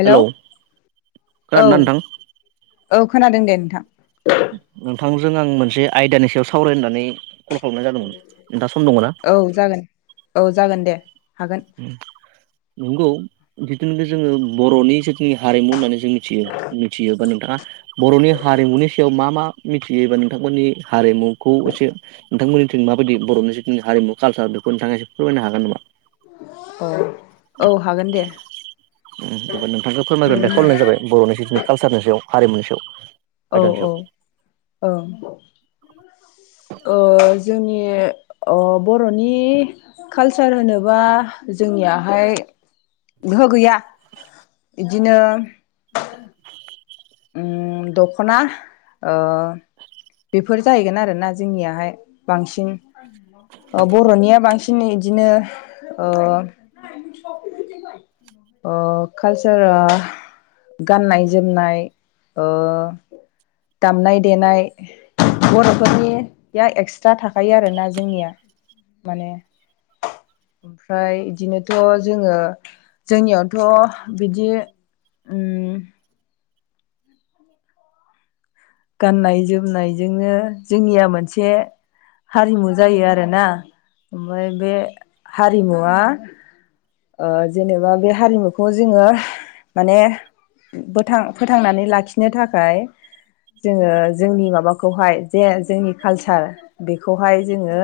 हेल' hello औ खोनादोंना नोंथां औ खोनादों दे नोंथां। नोंथांजों आं मोनसे आयदानि सायाव सावरायनो होननानै कल खालामनाय जादोंमोन नोंथाङा सम दङना? औ जागोन औ जागोन दे हागोन नंगौ। जिथुनिखि जोङो बर'नि जथुनि हारिमु होननानै जों मिथियो मिथियो बा नोंथाङा बर'नि हारि हारिमुनि सायाव मा मा मिथियोबा नोंथांमोननि हारिमुखौ एसे नोंथांमोननि माबायदि बर'नि जिथुनि हारिमु कालसार बेखौ नोंथाङा एसे फोरमायनो हागोन नामा? औ औ हागोन दे। उम एबार नोंथांखौ फोरमायग्रोनो थाखाय खावलायनाय जाबाय बर'नि जथुनिखि कालसारनि सायाव हारिमुनि सायाव। औ आयदानि सायाव औ औ। [inaudible] ओ जोंनि ओ बर'नि कालसार होनोबा जोंनियाहाय गोहो गैया बिदिनो उम दख'ना ओ बेफोर जाहैगोन आरोना जोंनियाहाय बांसिन ओ बर'निया बांसिनै बिदिनो ओ ओ कालसारा गाननाय जोमनाय ओ दामनाय देनाय बर'फोरनिया एक्सट्रा थाखायो आरो ना जोंनिया माने ओमफ्राय इदिनोथ' जोङो जोंनियावथ' बिदि ओम। गाननाय जोमनायजोंनो जोंनिया मोनसे हारिमु जायो आरो ना ओमफ्राय बे हारिमुवा ओ जेनेबा बे हारिमुखौ जोङो माने गोथां फोथांनानै लाखिनो थाखाय जोङो जोंनि माबाखौहाय जे जोंनि कालसार बेखौहाय जोङो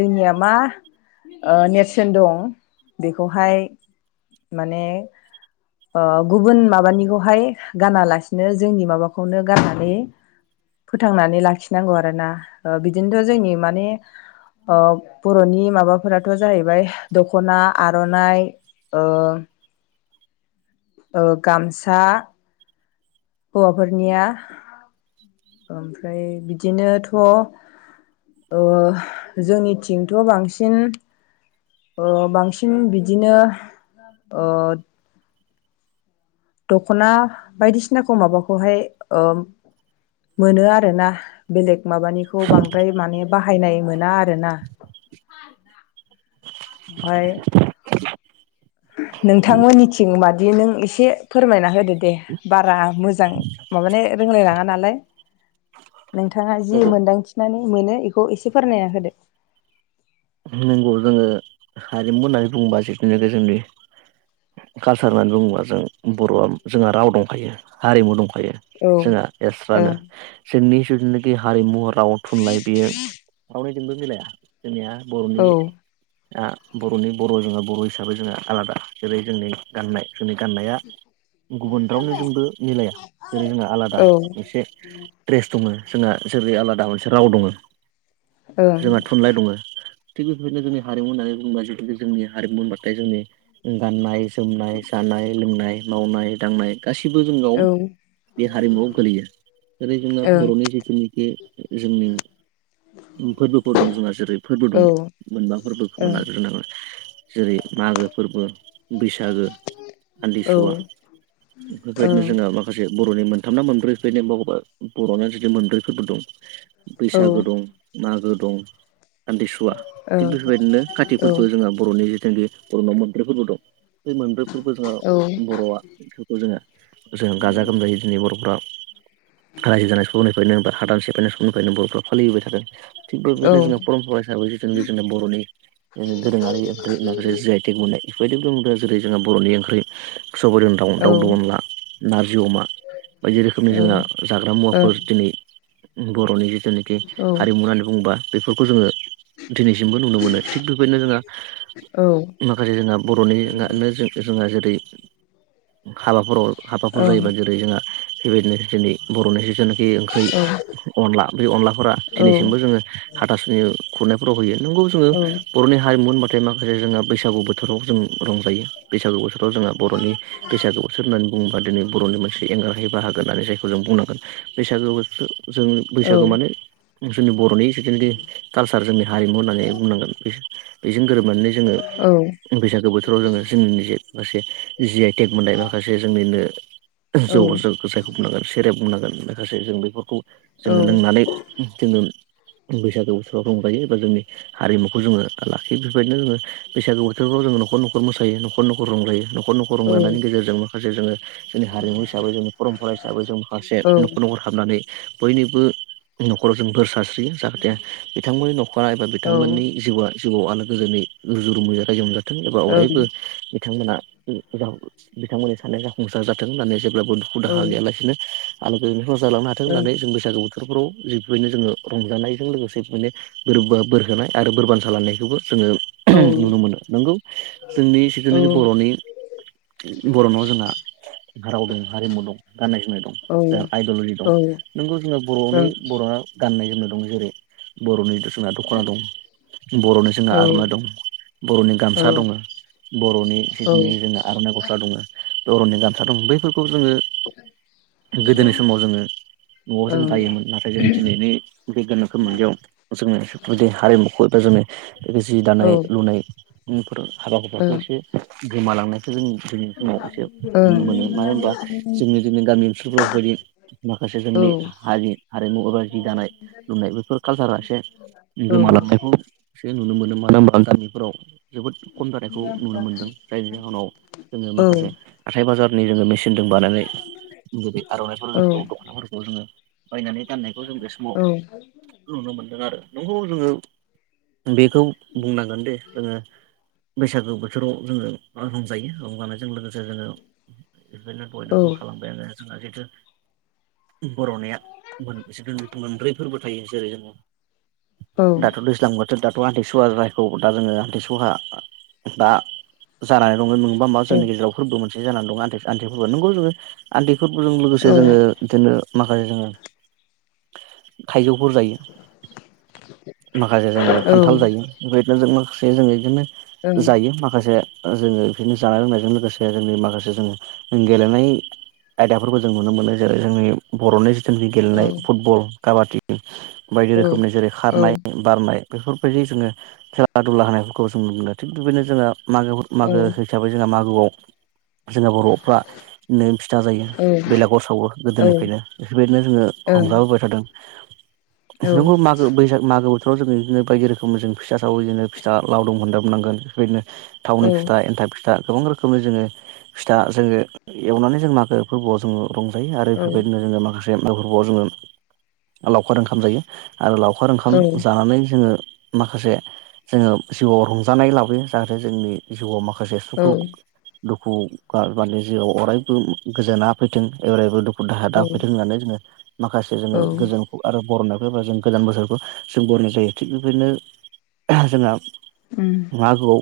जोंनिया मा ओ नेरसोन दं बेखौहाय माने ओ गुबुन माबानिखौहाय गाना लासिनो जोंनि माबाखौनो गाननानै फोथांनानै लाखिनांगौ आरो ना। बिदिनोथ' जोंनि माने ओ बर'नि माबाफोराथ' जाहैबाय दख'ना, आर'नाइ, ओ [inaudible] ओ गामसा, हौवाफोरनिया ओमफ्राय बिदिनोथ' ओ जोंनिथिंथ' बांसिन ओ बांसिन बिदिनो ओ दख'ना बायदिसिनाखौ माबाखौहाय ओ मोनो आरो ना। बेलेग माबानिखौ बांद्राय माने बाहायनाय मोना आरो ना। ओमफ्राय नोंथां‌मोननिथिं मादि नों एसे फोरमायना होदो दे। बारा मोजां माबानो रोंलाय लाङा नालाय [inaudible] नोंथाङा जि नंगौ मोनदांथिनानै मोनो इखौ एसे फोरमायना होदो। नंगौ जोङो हारिमु होननानै बुङोबा जिथुनोखि जोंनि कालसार होननानै बुङोबा जों बर'आ जोंहा राव दंखायो हारिमु दं खायो। औ ओं जोङा एस्रानो औ जोंनि जोंनि बे हारिमु, राव, थुनलाइ बेयो रावनिजोंबो मिलाया। जोंनिया बर'नि आ बर'नि बर' जोङो बर' हिसाबै जोंहा आलादा। जेरै जोंनि गाननाय जोंनि गाननाया गुबुन रावनिदोंबो मिलाया। जेरै जोंना आलादा औ मोनसे द्रेस दङो। जोंहा जेरै आलादा मोनसे राव दङो, ओं जोंहा थुनलाइ दङो। थिग बेफोरबायदिनो जोंनि हारिमु होननानै बुङोबा जितु जोंनि हारिमु होनबाथाय जोंनि गाननाय जोमनाय, जानाय लोंनाय, मावनाय दांनाय, गासिबो जोंनाव औ बे हारिमुवाव गोलैयो। जेरै जोंना ओं बर'नि जिथुनोखि जोंनि फोरबोफोर दं जोंहा जेरै फोरबो दं औ मोनबा फोरबोखौ लाग्रोनांगोन। जेरै मागो फोरबो बैसागो, आमथिसुवा। बेफोर बायदिनो जोंहा माखासे बर'नि मोनथाम ना मोनब्रै [unintelligible] बर'ना जुदि मोनब्रैफोरबो दं बैसागो दं, मागो दं, आमथि थिग बेफोरबायदिनो काति फोरबो जोंहा बर'नि जिथुनाखि बर'नाव मोनब्रै फोरबो दं। बे मोनब्रै फोरबो जोङो बर'आ बिफोरखौ जोङो जों गाजा गोमजायै जोंनि बर'फोरा रायजो जानाय समनिफ्रायनो बा हादान सेफायनाय समनिफ्रायनो बर'फ्रा फालिबोबाय थादों। थिग बेबायदिनो जोंहा परमपरा हिसाबै जितु जोंनि बर'नि ओ दोरोङारि ओंख्रि माखासे जि आइ तेक मोननाय इफोरदि बुङोब्ला जेरै जोङो बर'नि ओंख्रि सबाइजों दाउ दाउदो अनला नार जि अमा बायदि रोखोमनि जोंहा जाग्रा मुवाफोर दिनै बर'नि जेनोखि हारिमु होननानै बुङोबा बेफोरखौ जोङो दिनैसिमबो नुनो मोनो थिग बेबायदिनो जोंहा माखासे जोंहा बर'निनो जोंहा जेरै हाबाफोराव हाबाफोर जायोबा जेरै जोंहा बेबायदिनोसो दिनै बर'निसो जोन जे ओंख्रि अनला बे अनलाफोरा दिनैसिमबो जोङो हाथासुनि खुरनायफोराव होयो नोंगौ जोङो बर'नि हारिमु होनबाथाय माखासे जोंहा बैसागु बोथोराव जों रंजायो बैसागु बोथोर जोंङो बर'नि बैसागु होननानै बुंङोबा दिनै बर'नि मोनसे एंगारहै बाहागो होननानै जायखौ जों बुंनांगोन बैसागो बोथो जों बैसागु माने जोंनि बर'नि जेहथु कालसार जोंनि हारिमु होननानै बुंनांगोन। बिजों गोरोबनानै जोङो बैसागो बोथोराव जोङो जोंनिजे माखासे जिआइटेक मोननाय माखासे जोंनिनो जौ जायखौ जों बुंनांगोन सेरेब बुंनांगोन माखासे जों बेफोरखौ जोङो औ लोंनानै जोङो बैसागु बोथोराव रंजायो। जोंनि हारिमुखौ जोङो लाखि बेफोरबायदिनो जोङो बैसागु बोथोरफ्राव जोङो नखर नखर मोसायो नखर नखर रंजायो। न'खर न'खर रंजानायनि गेजेरजों माखासे जोङो जोंनि हारिमु हिसाबै जोंनि परमपरा हिसाबै जों माखासे न'खर न'खर हाबनानै बयनिबो न'खराव जों बोर सारस्रियो जाहाथे बिथांमोननि नखर बा बिथांमोननि जिउआ जिउआव आलो गोजोनै रुजु रुमुज रायजो मोनजाथों एबा अरायबो बिथांमोना बिथांमोननि साननाया जाफुंसार जाथों होननानै जेब्लाबो दुखु दाहा गैयालासिनो आलो गोजोन संसार जालांनो हाथों होननानै जों बैसागु बोथोरफोराव जि बेबायदिनो जोङो रंजानायजों लोगोसे बेदिनो बोर बोरहोनाय आरो बोरबान सालायनायखौबो जोङो नुनो मोनो नंगौ जोंनि जिनाखि बर'नि बर'ना जोंहा राव दं हारिमु दं गाननाय जोमनाय दं जोंहा आइडिअल'जि दं नोंगौ जोंहा बर'नि बर'आ गाननाय जोमनाय दं जेरै बर'नि जोंहा दख'ना दं, बर'नि जोंहा आर'नाइ दं, बर'नि गामसा दङ, बर'नि जितुनाखि आर'नाइ गस्ला दङ, बर'ननि गामसा दं बैफोरखौ जोङो गोदोनि समाव जोङो न'आव जों दायोमोन नाथाय जोङो दिनैनि बे गोनोखो मुगायाव जोङो बेफोरबायदि हारिमुखौ एबा जोङो जि दानाय लुनायफोर हाबा हुफाखौ एसे गोमालांनो जों दिनैनि समाव एसे नुनो मोनो मानो होनबा जोंनि जोंनि गामि ओनसोलफोराव बेफोरबायदि माखासे जोंनि हारि हारिमु एबा जि दानाय लुनाय बेफोर कालसारा एसे गोमालांनायखौ एसे नुनो मोनो मानो होनबा गामिफोराव जोबोद खम जानायखौ नुनो मोनदों जायनि जाहोनाव जोङो माखासे हाथाइ बाजारनि जोङो मेसिन दङ बानाय जुदि आर'नाइफोर औ ज दख'नाफोरखौ जोङो बायनानै गाननायखौ जों बे समाव नुनो मोनदों आरो नंगौ जोङो बेखौ बुंनांगोन दे जोङो बैसागो बोथोराव जोङो रंजायो रंजानायजों लोगोसे जोङो बायदिनो बयदाव बुंखालांबाय आङो जोंना जिहेतु बर'नेया मोनबेसे मोनब्रै फोरबो थायो जेरै जोङो दाथ दैज्लां बोथ दाथ' आन्थिसुवा जायखौ दा जोङो हान्थिसुवा दा जानानै दङो नोंबा मा जोंनि गेजेराव फोरबो मोनसे जानानै दङ आनथि आन्थि फोरबो नंगौ जोङो आन्थि फोरबोजों लोगोसे जोङो दिनो माखासे जोङो थाइजौफोर जायो। माखासे जोङो खान्थाल जायो बेबायदिनो जों माखासे जोङो बिदिनो जायो माखासे ओ जोङो बिदिनो जानाय लोंनायजों लोगोसे जोंनि माखासे जोङो गेलेनाय आयदाफोरखौ जों नुनो मोनो जेरै जोंनि बर'नि जोंनि गेलेनाय फुटबल काबादि बायदि रोखोमनि जेरै खारनाय बारनाय बेफोरबायदि जोङो खेला दुला होनायफोरखौ जों नुनो मोनो थिग बेबायदिनो जोङो मागोफोर मागो हिसाबै जोंहा मागोआव जोङो बर'फ्रानो फिथा जायो बेलागुर सावो गोदोनिफ्रायनो बेफोरबायदिनो जोङो रंजाबोबाय थादों नोंगौ मागो बैसाग गोजां बोथोराव जोङो बिदिनो बायदि रोखोम जों फिथा सावो बिदिनो फिथा लावदं होनदाबनांगोन बेफोरबायदिनो थावनि फिथा एन्थाब फिथ था गोबां रोखोमनि जोङो फिथा जोङो एवनानै जों मागो फोरबोआव जोङो रंजायो आरो बेफोरबायदिनो जोङो माखासे मागो फोरबोआव जोङो लावखार ओंखाम जायो आरो लावखार फोर ओंखाम जानानै जोङो माखासे जोङो जिउआव रंजानाय लाबोयो जाहाथे जोंनि जिउआव माख खासे सुखु दुखु आ माने जिउआव अरायबो गोजोना फैथों एरायबो दुख खु दाहाया दा फैथों होननानै जोङो माखासे जोङो गोजोनखौ आरो बरनाय फैबा जों गोदान बोसोर बो जों बरनाय जायो थिग बेबायदिनो जोंहा मागोआव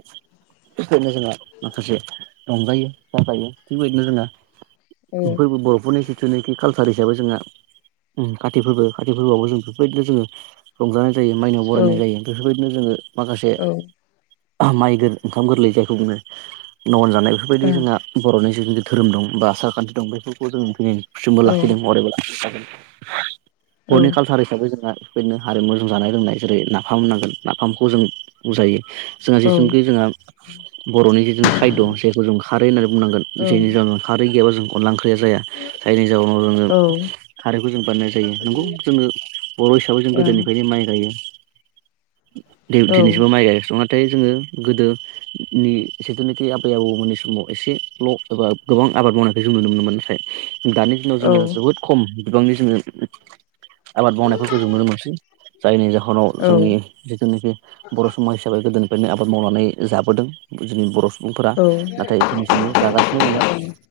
बेदिनो जोंङो माखासे रंजायो बाजायो थिग बेबायदिनो जोङो फोरबो‌ बरफोरनि जुनाखि कालसार हिसाबै जोंहा उम खाथि फोरबो खाति फोरबोआवबो जों बेफोरबायदिनो जोङो रंजानाय जायो माइनाव बरायनाय जायो बेफोरबायदिनो जोङो माखासे माइ गोर ओंखाम गोरलै जायखौ बुङो नन जानाय बेफोरबायदि जोंहा बर'नि जिखुन जो धोरोम दं बा आसारखान्थि दं बेफोरखौ जों फैनायनि खुसुमबो लाखिदों अरायबो लाखिबाय थागोन। बर'नि कालसार हिसाबै जोंहा बेनो। हारिमु जों जानाय लोंनाय जेरै नाफाम होननांगोन नाफामखौ जों बुजाइयो। जोंहा जेसेमखि जोंहा बर'नि जिहेथु खायद' जायखौ जों खारै होननानै बुंनांगोन जायनिजा खारै गैयाब्ला जों अनला ओंख्रिया जाया जायनि जाउनाव जोङो खारैखौ जों बानायनाय जायो नंगौ। जोङो बर' हिसाबै जों गोदोनिफ्रायनो माइ गाइयो। दिनैसिमबो माइ [unintelligible] थाय जोङो गोदोनि जिथुनाखि आबै आबौमोननि समाव एसेल' एबा गोबां आबाद मावनायखौ जों नुनो मोनोमोन नाथाय दानि दिनाव जोङो जोबोद खम बिबांनि जोङो आबाद मावनायफोरखौ जों नुनो मोनसै। जायनि जाहोनाव जोंनि जिथुनाखि बर' समाज हिसाबै गोदोनि बेनो आबाद मावनानै जाबोदों जोंनि बर' सुबुंफोरा नाथाय दिनैसिमबो जागासिनो दङो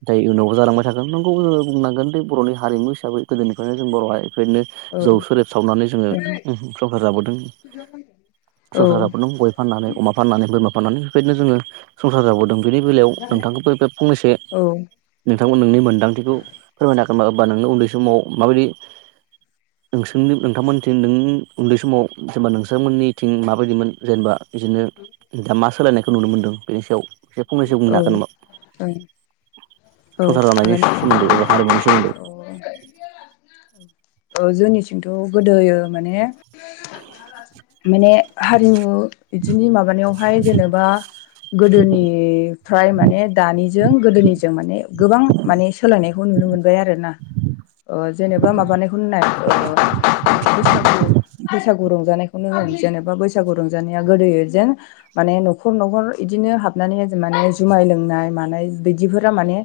दा इयुनाव जालांबाय थागोन नंगौ जोङो बुंनांगोन दि बर'नि हारिमु हिसाबै गोदोनिफ्रायनो जों बर'आहाय फ्रायनो जौ सोरेब सावनानै जोङो उहु संसार जाबोदों संसार जाबोदों गय फाननानै, अमा फाननानै, बोरमा फाननानै बेफोरबादिनो जोङो संसार जाबो दों बेनि बेलायाव नोंथांखौबो बे फंनैसो नोंथांखौ नोंनि मोन्दांथिखौ फोरमायना होनो बा नोंनो उन्दै समाव माबायदि नोंसोरनि नोंथांमोनथिं नों नों उन्दै समाव जेनेबा नोंसांमोननिथिं माबायदिमोन जेनेबा बिदिनो दा मा सोलायनायखौ नुनो मोन्दों बेनि सायाव एसे फंनैसे बुंनो हागोन नामा? संसार जानायनि हागोन सुमोन्दै एबा हारिमुनि सोमोन्दै। औ जोंनिथिंथ' गोदोयो माने माने हारिमु इदिनि माबानायावहाय जेनोबा गोदोनिफ्राय माने दानिजों गोदोनिजों माने गोबां माने सोलायनायखौ नुनो मोनबाय आरो ना। ओ जेनोबा माबानायखौनो नाय ओ बैसागु बैसागु रंजानायखौनो होन जेनेबा बैसागु रजानाया गोदोयो जेन माने न'खर न'खर इदिनो हाबनानैहाय माने जुमाय लोंनाय- मानाय बिदिफोरा माने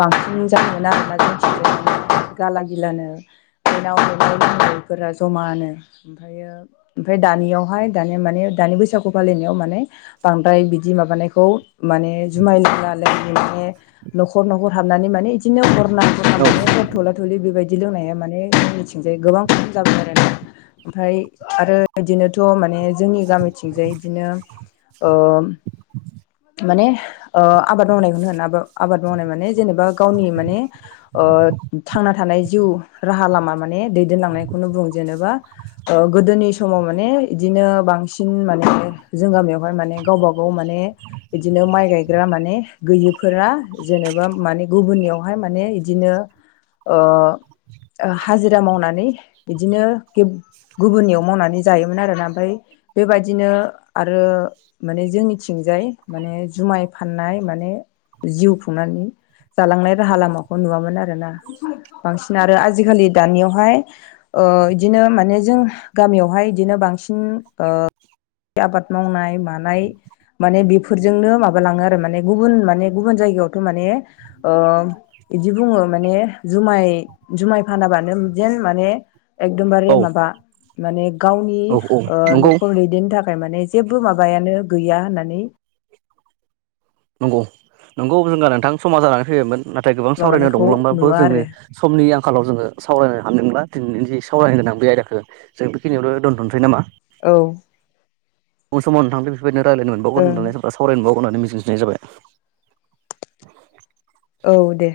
बांसिन जानोनागिरो आरोना जोंथिंजाय [unintelligible] गाला गिलानो बेनाव- बेनाव लोंनायफोरा जमानो ओमफ्रायो ओमफ्राय दानियावहाय दानिया माने दानि बैसागु फालिनायाव माने बांद्राय बिदि माबानायखौ माने जुमाय लोंनानै न'खर - न'खर हाबनानै माने बिदिनो हरना हर औ मान थला थलि बेबायदि बिदि लोंनाया माने जोंनिथिंजाय गोबां खम जाबाय आरोना ओमफ्राय आरो बिदिनोथ' माने जोंनि गामिथिंजाय बिदिनो माने आबाद मावनायखौनो होन आबाद मावनाय माने जेनेबा गावनि माने थांना थानाय जिउ जिउ राहा लामा माने दैदेनलांनायखौनो बुं जेनेबा ओ गोदोनि समाव माने बिदिनो बांसिन माने जों गामियावहाय माने गावबा गाव माने बिदिनो माइ गायग्रा माने गैयिफोरा जेनेबा माने गुबुननियावहाय माने बिदिनो हाजिरा मावनानै बिदिनो गुबुननियाव मावनानै जायोमोन आरोना ओमफ्राय बेबायदिनो आरो माने जोंनिथिंजाय माने जुमाय फाननाय माने जिउ खुंनानै जालांनाय राहा लामाखौ नुवामोन आरोना बांसिन आरो आजिखालि दानियावहाय बिदिनो माने जों गामियावहाय बिदिनो बां- सिन आबाद मावनाय - मानाय माने बे - फोरजोंनो माबालाङो आरो माने गुबुन माने गुबुन जायगायावथ' माने बिदि बुङो माने जुमाय - जुमाय फानाबानो जेन माने औ एकदमबारे माबा माने गावनि औ औ नंगौ न'खर दैदेननो थाखाय माने जेबबो माबायानो गैया होननानै नंगौ- नंगौ जोंगा नोंथां समाज जानानै फैयोमोन नाथाय गोबां सावरायनायाव माबानायखौ दंलांबाबो नुवा जोंनि आरो समनि आंखालाव जोङो सावरायनो हानायनंला सावरायनो गोनां बे आयदाखौ जों बेखिनियावल' दोनथ'नोसै नामा औ उन समाव नोंथांजों बेफोरबायदिनो रायलायनोमोनबावगोन ओं होननानै सावरायनोमोनबाव होननानै मिजिंथिनाय जाबाय औ दे